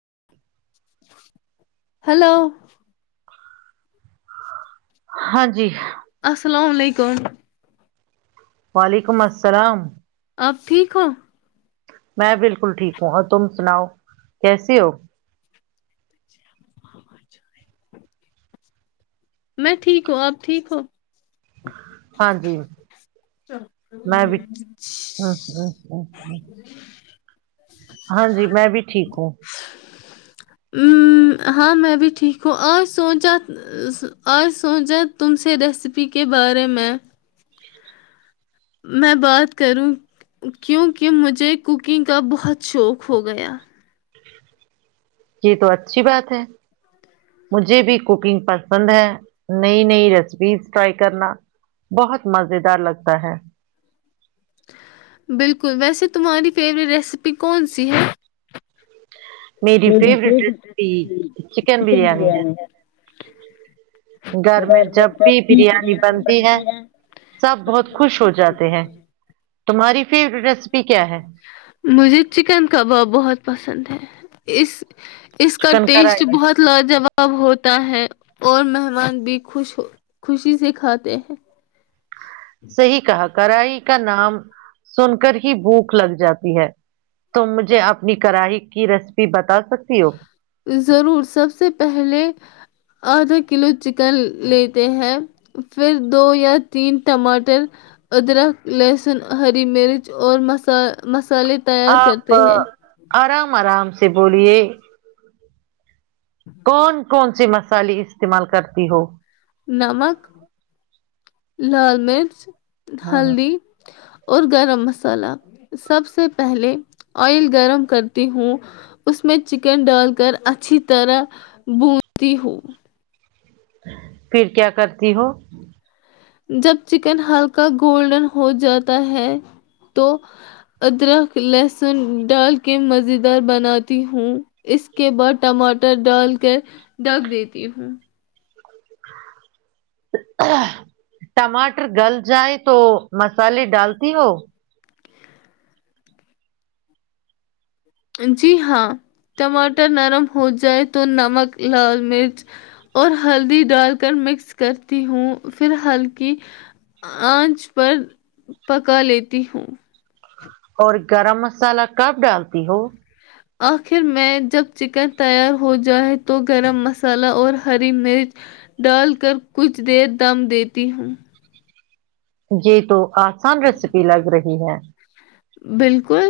ہ [unintelligible] ہلو ہاں جی السلام علیکم وعلیکم السلام آپ ٹھیک ہو [unintelligible] میں بالکل ٹھیک ہوں اور تم سناؤ کیسے ہو [unintelligible] میں ٹھیک ہوں آپ ٹھیک ہو ہاں جی میں بھی ہ ہ ہاں جی میں بھی ٹھیک ہوں ہاں میں بھی ٹھیک ہوں آج سوچا آج سوچا تم سے ریسیپی کے بارے میں میں میں بات کروں کیونکہ مجھے کوکنگ کا بہت شوق ہو گیا یہ تو اچھی بات ہے مجھے بھی کوکنگ پسند ہے نئی نئی ریسیپیز ٹرائی کرنا بہت مزیدار لگتا ہے بالکل ویسے تمہاری فیوریٹ ریسیپی کون سی ہے میری فی چکن بریانی ہے گھر میں جب بھی بریانی بنتی ہے سب بہت خوش ہو جاتے ہیں تمہاری فیوریٹ ریسیپی کیا ہے مجھے چکن کباب بہت پسند ہے اس اس کا چکن ٹیسٹ کرائی بہت لاجواب ہوتا ہے اور مہمان بھی خوش خوشی سے کھاتے ہیں صحی کہا کراہی کا نام سن کر ہی بھوک لگ جاتی ہے تم مجھے اپنی کرڑاہی کی ریسیپی بتا سکتی ہو ضرور سب سے پہلے آدھا کلو چکن لیتے ہیں پھر دو یا تین ٹماٹر ادرک لس ہری مرچ اور سالے تیار آپ کرتے آ، ہیں آرام آرام سے سے بولیے کون کون سے مسالے استعمال کرتی ہو نمک لال مرچ ہاں ہاں ہلدی اور گرم مسالہ سب سے پہلے آئل گرم کرتی ہوں اس میں چکن ڈال کر اچھی طرح بونتی ہوں پھر کیا کرتی ہو جب چکن ہلکا گولڈن ہو جاتا ہے تو ادرک لہسن ڈال کے مزیدار بناتی ہوں اس کے بعد ٹماٹر ڈال کر ڈک دیتی ہوں ٹماٹر گل جائے تو مسالے ڈالتی ہو جی ہاں ٹماٹر نرم ہو جائے تو نمک لال مرچ اور ہلدی ڈال کر مکس کرتی ہوں پھر ہلکی آنچ پر پکا لیتی ہوں اور گرم مسالہ کب ڈالتی ہو آخر میں جب چکن تیار ہو جائے تو گرم مصالحہ اور ہری مرچ ڈال کر کچھ دیر دم دیتی ہوں جی تو آسان ریسیپی لگ رہی ج ہاں بالکل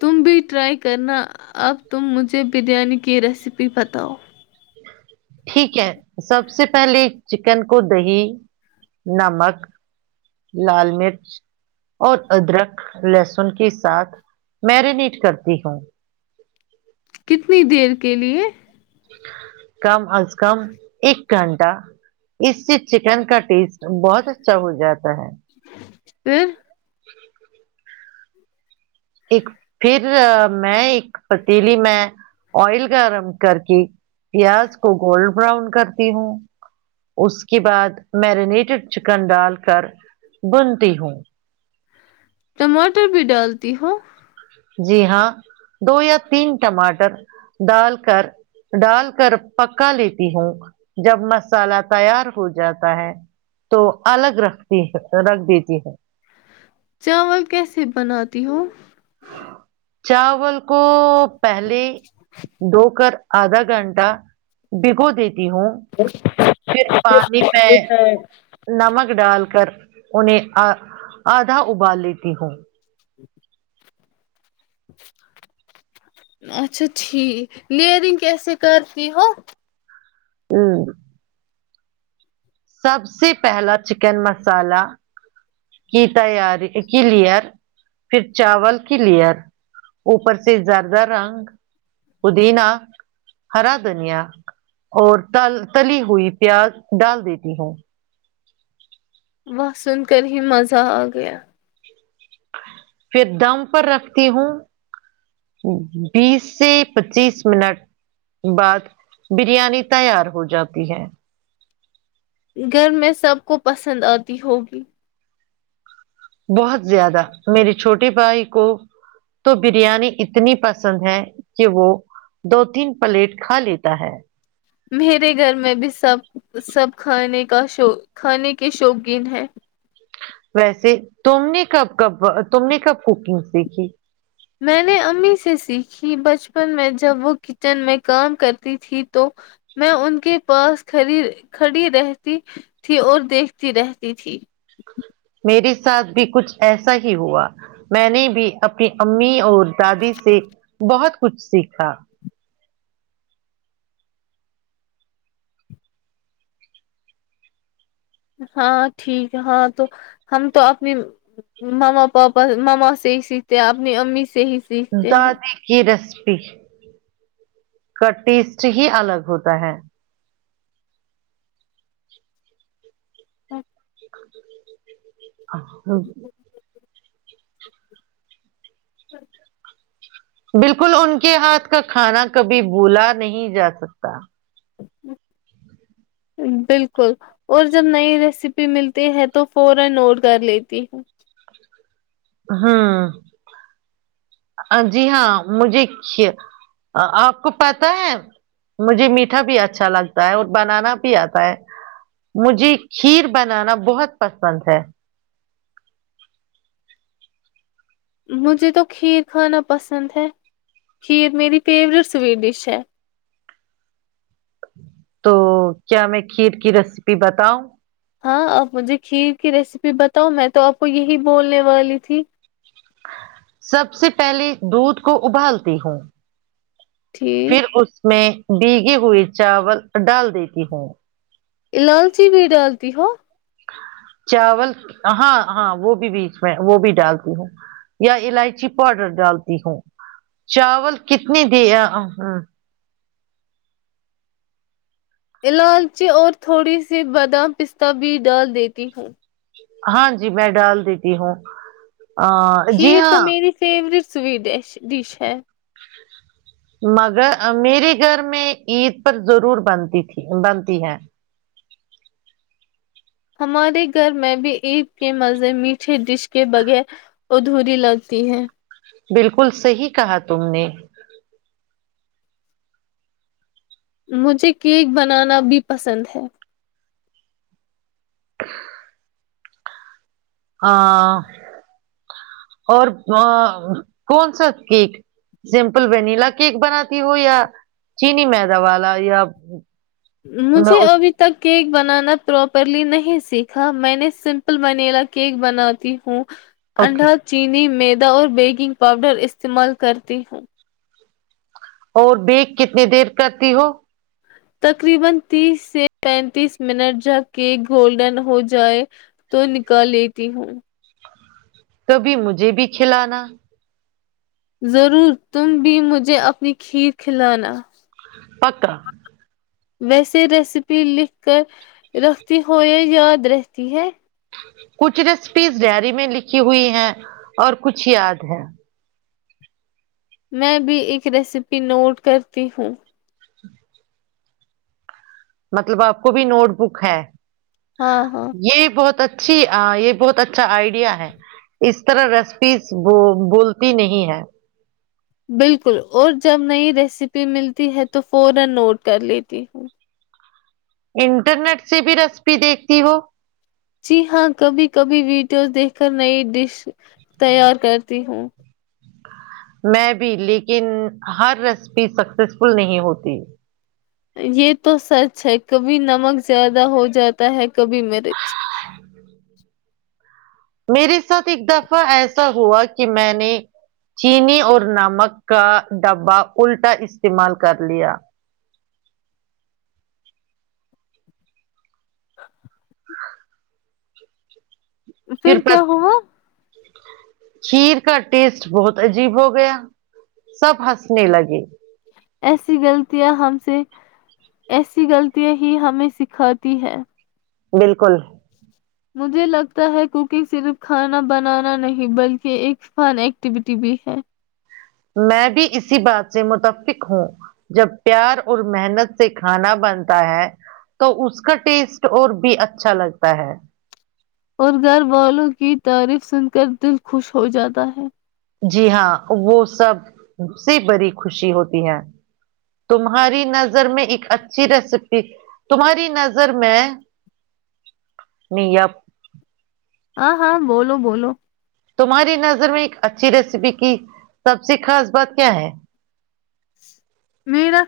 تم بھی ٹرائی کرنا اب تم مجھے بریانی کی ریسیپی بتاؤ ٹھیک ہے سب سے پہلے چکن کو دہی نمک لال مرچ اور ادرک لہسن کے ساتھ میرینیٹ کرتی ہوں کتنی دیر کے لیے کم از کم ایک گھنٹہ اس سے چکن کا ٹیسٹ بہت اچھا ہو جاتا ہے پھر جی ج [unintelligible] ایک پھر میں ایک پتیلی میں آئل گرم کر کے پیاز کو گولڈ براؤن کرتی ہوں اس کے بعد میرینیٹڈ چکن ڈال کر بنتی ہوں ٹماٹر بھی ڈالتی ہو جی ہاں دو یا تین ٹماٹر ڈال کر ڈال کر پکا لیتی ہوں جب مسالا تیار ہو جاتا ہے تو الگ رکھتی رکھ دیتی ہوں چاول کیسے بناتی ہو چاول کو پہلے دو کر آدھ گھنٹا بگود ہوں پھر پانی میں نمک ڈال کر انہیں آ آدھا ابال لیتی ہوں اچھا ٹھیک لرنگ کیسے کرتی ہو ہاں سب سے پہلا چکن مسالا کی تیاری کی لیئر پھر چاول کی لیئر اوپر سے زیادہ رنگ پودینہ ہرا دھنیا اور تل تلی ہوئی پیاز ڈال دیتی ہوں وسن کررہی مزہ آ گیا پھر دم پر رکھتی ہوں بیس سے پچیس منٹ بعد بریانی تیار ہو جاتی ہے گھر میں سب کو پسند آتی ہوگی بہت زیادہ میری چھوٹے بھائی کو تو بریانی اتنی پسند ہے کہ وہ دو تین پلیٹ کھا لیتا ہے میرے گھر میں بھی سب سب کھانے کا شو کھانے کے شوقین ہیں ویسے تم نے کب کب تم نے کب کوکنگ سیکھی میں نے امی سے سیکھی بچپن میں جب وہ کچن میں کام کرتی تھی تو میں ان کے پاس کھڑی رہتی تھی اور دیکھتی رہتی تھی میرے ساتھ بھی کچھ ایسا ہی ہوا میں نے بھی اپنی امی اور دادی سے بہت کچھ سیکھا ہاں ٹھیک ہے ہاں تو ہم تو اپنی ماما پاپا ماما سے ہی سیکھتے ہیں اپنی امی سے ہی سیکھتے ہیں داد [unintelligible] کی رس کا ٹیسٹ ہی الگ ہوتا ہے اچ [inaudible] ا نہیں [inaudible] آ ہ [unintelligible] ہوں [unintelligible] بالکل ان کے ہاتھ کا کھانا کبھی بولا نہیں جا سکتا بالکل اور جب نئی ریسیپی ملتی ہے تو فورا نوٹ کر لیتی ہوں ہوں جی ہاں مجھے کھ آپ کو پتا ہے مجھے میٹھا بھی اچھا لگتا ہے اور بنانا بھی آتا ہے مجھے کھیر بنانا بہت پسند ہے مجھے تو کھیر کھانا پسند ہے کھیر میری فیورٹ سویٹ ڈش ہے تو کیا میں کھیر کی ریسیپی بتاؤں ہاں آپ مجھے کھیر کی ریسیپی بتاؤ میں تو آپ کو یہی بولنے والی تھی سب سے پہلے دودھ کو ابالتی ہوں ٹھیک پھر اس میں بیگے ہوئے چاول ڈال دیتی ہوں ت ہو [unintelligible] چاول ہاں ہاں وہ بھی بیچ میں وہ بھی ڈالتی ہوں یا الائچی پاؤڈر ڈالتی ہوں چاول کتنی د ہ یاہو الالچی اور تھوڑی سی بادام پستہ بھی ڈال دیتی ہوں ہاں جی میں ڈال دیتی ہوں آ جی ہاں سویڈش ڈش ہے مگر میرے گھر میں عید پر ضرور بنتی تھی بنتی ہے ہمارے گھر میں بھی عید کے مزے میٹھے ڈش کہ بغیر ادھوری لگتی ہے بالکل صحی کہا تم نے مجھے کیک بنانا بھی پسند ہے [inaudible] ہاں اور کون سا کیک سمپل ونییلا کیک بناتی ہو یا چینی میدا والا یا مجھے ابھی تک کیک بنانا پراپرلی نہیں سیکھا میں نے سمپل و نیلا کیک بناتی ہوں اوکے انڈا چینی مید اور بیکنگ پاؤڈر استعمال کرتی ہوں اور بیگ کتنی دیر کرتی ہو تقریبن تیس سے پینتیس منٹ جب کیک گولڈن ہو جائے تو نکال لی تی ہوں کبھی مجھے بھی کھلانا ضرور تم بھی مجھے اپنی خیر کھلانا پکا ویسے ریسیپی لکھ کر رکھتی ہووں یا یاد رہتی ہے کچھ ریسپیز ڈائری میں لکھی ہوئی ہیں اور کچھ یاد ہے میں بھی ایک ریسیپی نوٹ کرتی ہوں مطلب آپ کو بھی نوٹ بک ہے ہاں ہاں یہ بہت اچھی یہ بہت اچھا آئیڈیا ہے اس طرح ریسیپیز بولتی نہیں ہے بالکل اور جب نئی ریسیپی ملتی ہے تو فورا نوٹ کر لیتی ہوں انٹرنیٹ سے بھی ریسپی دیکھتی ہو جی ہاں کبھی کبھی ویڈیوز دیکھ کر نئی ڈش تیار کرتی ہوں میں بھی لیکن ہر ریسپی سکسیسفل نہیں ہوتی یہ تو سچ ہے کبھی نمک زیادہ ہو جاتا ہے کبھی مرچ میرے ساتھ ایک دفعہ ایسا ہوا کہ میں نے چینی اور نمک کا ڈبہ الٹا استعمال کر لیا [inaudible] پھر کیا ہوا کھیر کا ٹیسٹ بہت عجیب ہو گیا سب ہنسنے لگے ایسی غلطیاں ہم سے ایسی غلطیاں ہی ہمیں سکھاتی ہے بالکل مجھے لگتا ہے کوکنگ صرف کھانا بنانا نہیں بلکہ ایک فن ایکٹیویٹی بھی ہے میں بھی اسی بات سے متفق ہوں جب پیار اور محنت سے کھانا بنتا ہے تو اس کا ٹیسٹ اور بھی اچھا لگتا ہے اور گھر والوں کی تعریف سن کر دل خوش ہو جاتا ہے جی ہاں وہ سب سے بڑی خوشی ہوتی ہے تمہاری نظر میں ایک اچھی ریسیپی تمہاری نظر میں نی آپ ہاں ہاں بولو بولو تمہاری نظر میں ایک اچھی ریسیپی کی سب سے خاص بات کیا ہے میرا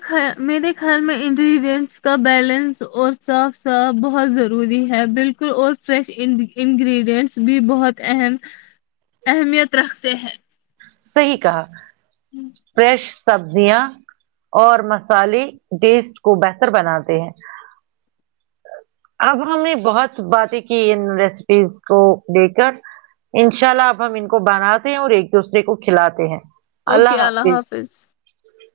میرے خیال میں انگریڈینٹس کا بیلنس اور صاف صاف بہت ضروری ہے بالکل اور فریش انگریڈینٹس بھی بہت اہم اہمیت رکھتے ہیں صحیح کہا فریش سبزیاں اور مسالے ٹیسٹ کو بہتر بناتے ہیں اب ہم نے بہت باتیں کی ان ریسیپیز کو دے کر ان شاء اللہ اب ہم ان کو بناتے ہیں اور ایک دوسرے کو کھلاتے ہیں اوکے اللہ حافظ